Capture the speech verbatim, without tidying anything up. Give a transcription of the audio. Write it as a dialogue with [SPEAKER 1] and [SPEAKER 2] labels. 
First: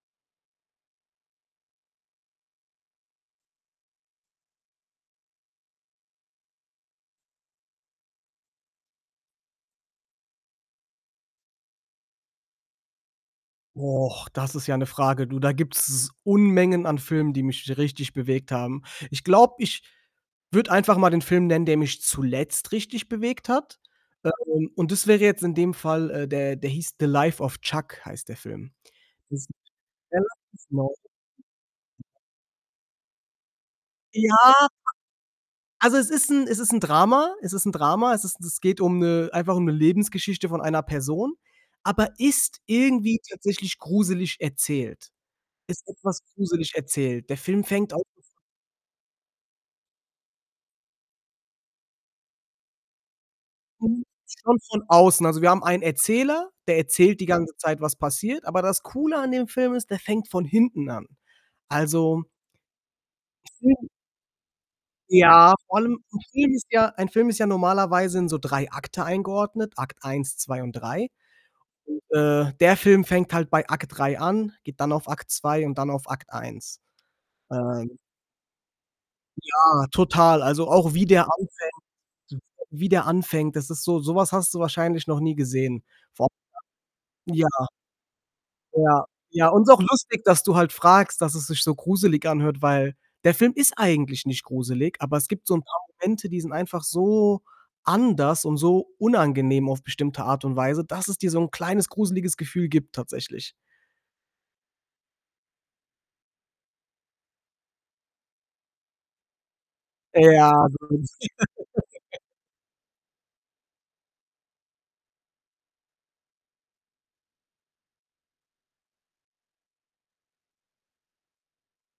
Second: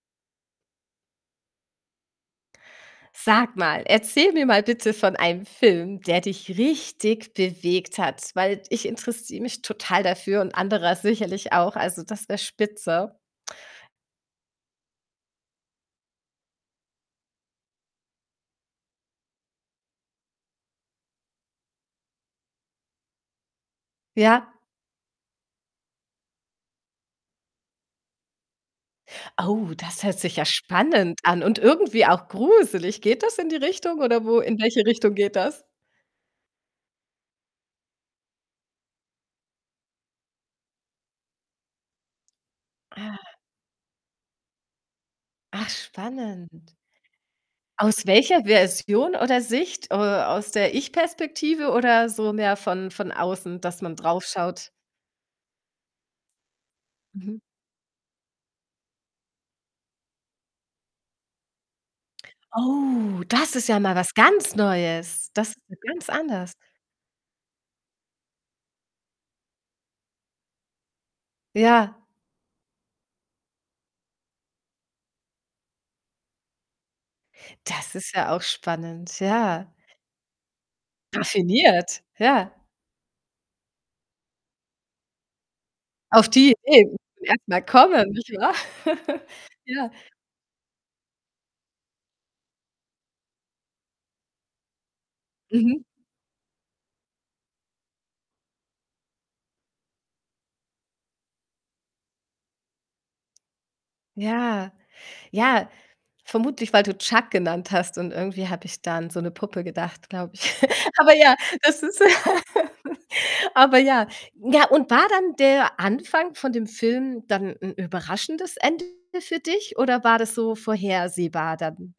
[SPEAKER 1] Sag mal, erzähl mir mal bitte von einem Film, der dich richtig bewegt hat. Weil ich interessiere mich total dafür und anderer sicherlich auch, also, das wär spitze.
[SPEAKER 2] Och, das ist ja 'ne Frage. Du, da gibt's Unmengen an Filmen, die mich richtig bewegt haben. Ich glaube, ich würde einfach mal den Film nennen, der mich zuletzt richtig bewegt hat. Ähm,
[SPEAKER 1] Ja.
[SPEAKER 2] un und das wäre jetzt in dem Fall äh, der der hieß „The Life of Chuck“ heißt der Film.
[SPEAKER 1] Au, das hört sich ja spannend an und irgendwie
[SPEAKER 2] [unintelligible]
[SPEAKER 1] auch gruselig. Geht das in die Richtung, oder
[SPEAKER 2] Ja,
[SPEAKER 1] wo in welche Richtung geht das?
[SPEAKER 2] also, es ist 'n es ist 'n Drama. Es ist 'n Drama. Es ist 'n es geht um 'ne einfach um 'ne Lebensgeschichte von einer Person, aber ist
[SPEAKER 1] Ah.
[SPEAKER 2] irgendwie tatsächlich gruselig erzählt,
[SPEAKER 1] Ach,
[SPEAKER 2] ist etwas gruselig
[SPEAKER 1] spannend.
[SPEAKER 2] erzählt. Der Film fängt
[SPEAKER 1] Aus
[SPEAKER 2] [unintelligible]
[SPEAKER 1] welcher Version oder Sicht, äh, aus der Ich-Perspektive, oder so mehr von von außen, dass man drauf
[SPEAKER 2] Kommt
[SPEAKER 1] schaut?
[SPEAKER 2] schon von außen. Also, wir haben einen Erzähler, der erzählt die
[SPEAKER 1] Mhm.
[SPEAKER 2] ganze Zeit, was passiert. Aber das Coole an dem Film ist, der fängt von hinten an. Also
[SPEAKER 1] Oh, das ist ja
[SPEAKER 2] [unintelligible]
[SPEAKER 1] mal was ganz Neues. Das
[SPEAKER 2] Ja,
[SPEAKER 1] ist ja
[SPEAKER 2] vor allem,
[SPEAKER 1] ganz
[SPEAKER 2] 'n
[SPEAKER 1] anders.
[SPEAKER 2] Film ist ja ein Film ist ja normalerweise in so Drei Akte eingeordnet, Akt Eins, Zwei und Drei.
[SPEAKER 1] Ja.
[SPEAKER 2] und, äh, der Film fängt halt bei Akt Drei an, geht dann auf Akt Zwei und dann auf Akt Eins.
[SPEAKER 1] Das
[SPEAKER 2] Ähm
[SPEAKER 1] ist ja auch spannend, ja.
[SPEAKER 2] Ja, total. Also, auch wie der anfängt,
[SPEAKER 1] Raffiniert, ja.
[SPEAKER 2] [unintelligible] wie der anfängt, das ist so so was hast du wahrscheinlich noch nie gesehen.
[SPEAKER 1] Auf
[SPEAKER 2] Vor
[SPEAKER 1] die Idee muss man
[SPEAKER 2] allem ja.
[SPEAKER 1] erst mal kommen, nicht wahr?
[SPEAKER 2] Ja, ja, und ist auch
[SPEAKER 1] Ja.
[SPEAKER 2] lustig, dass du halt fragst, dass es sich so gruselig anhört, weil der Film ist eigentlich nicht gruselig, aber es gibt so 'n paar
[SPEAKER 1] Mhm.
[SPEAKER 2] Momente, die sind einfach so anders und so unangenehm auf bestimmte Art und Weise, dass es dir so 'n kleines, gruseliges Gefühl gibt tatsächlich.
[SPEAKER 1] Ja, ja, vermutlich, weil du Chuck genannt hast, und irgendwie habe ich da an so 'ne Puppe gedacht, glaube
[SPEAKER 2] Äh,
[SPEAKER 1] ich.
[SPEAKER 2] ja, vermutlich.
[SPEAKER 1] Aber ja, das ist aber ja. Ja, und war dann der Anfang von dem Film dann 'n überraschendes Ende für dich oder war das so vorhersehbar dann?